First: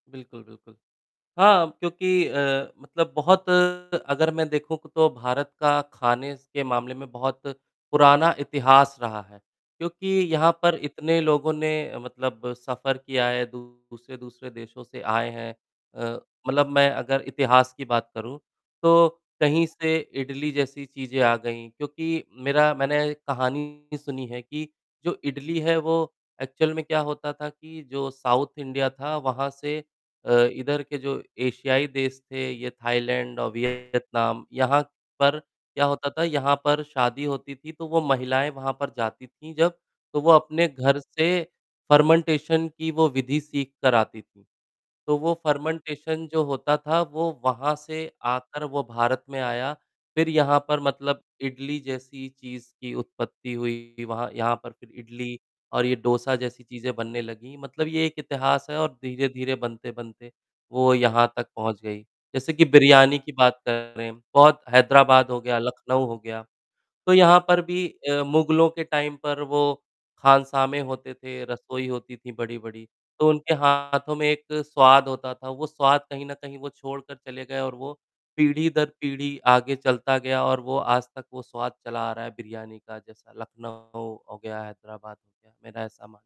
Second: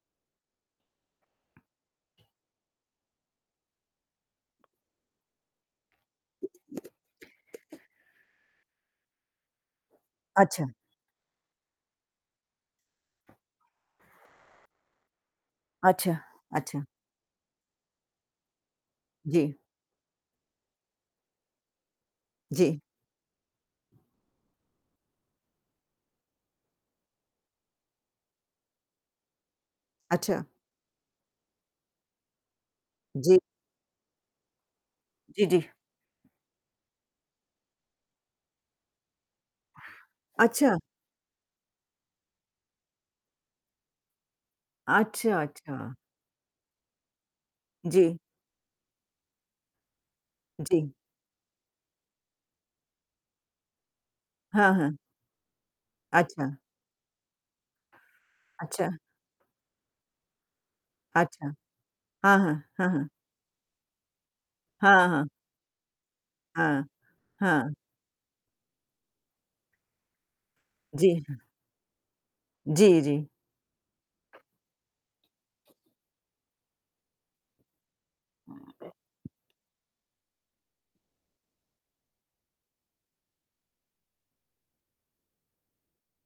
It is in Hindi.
बिल्कुल, बिल्कुल। हाँ, क्योंकि अ, मतलब बहुत अगर मैं देखूँ, तो भारत का खाने के मामले में बहुत पुराना इतिहास रहा है। क्योंकि यहाँ अच्छा। पर इतने लोगों ने मतलब सफर किया है, दू दूसरे-दूसरे देशों से आए हैं। अच्छा, अ, मतलब अच्छा। मैं अगर इतिहास की बात करूँ, तो जी। कहीं से इडली जैसी चीज़ें आ गईं, क्योंकि मेरा जी। मैंने कहानी सुनी है कि जो इडली है, वो ऐक्चुअल में क्या होता था कि जो साउथ इंडिया था, वहाँ से अ, अच्छा। इधर के जो एशियाई देश थे, ये थायलैंड जी। और वियतनाम, यहाँ पर जी, जी। क्या होता था, यहाँ पर शादी होती थी, तो वो महिलायें वहाँ पर जाती थीं जब, तो वो अपने अच्छा! घर से फर्मेन्टेशन की वो विधि सीख कर आती थीं। तो वो अच्छा, अच्छा। फर्मेन्टेशन जो होता था, वो वहाँ से जी। आकर वो भारत में आया। फिर यहाँ पर जी। मतलब इडली जैसी चीज़ की उत्पत्ति हुई। वहाँ यहाँ पर हाँ, फिर हाँ। इडली और ये डोसा अच्छा। जैसी चीज़ें बनने लगीं। मतलब ये एक इतिहास है और अच्छा। धीरे-धीरे बनते-बनते, वो यहाँ अच्छा। तक पहुँच गई। हाँ, जैसे हाँ। कि हाँ, हाँ। बिरयानी की बात करें, बहुत हाँ, हाँ। हैदराबाद हो गया, लखनऊ हो गया। हाँ। तो यहाँ पर हाँ। भी अ, मुगलों के टाइम पर वो खानसामे होते जी, हाँ। थे, रसोई होती थीं, बड़ी-बड़ी। जी, जी। तो उनके हाथों में एक स्वाद होता था, वो स्वाद, कहीं न कहीं, वो छोड़कर चले गए और वो पीढ़ी दर पीढ़ी आगे चलता गया और वो आज तक वो स्वाद चला आ रहा है बिरयानी का। जैसा लखनऊ हो गया, हैदराबाद हो गया। मेरा ऐसा मान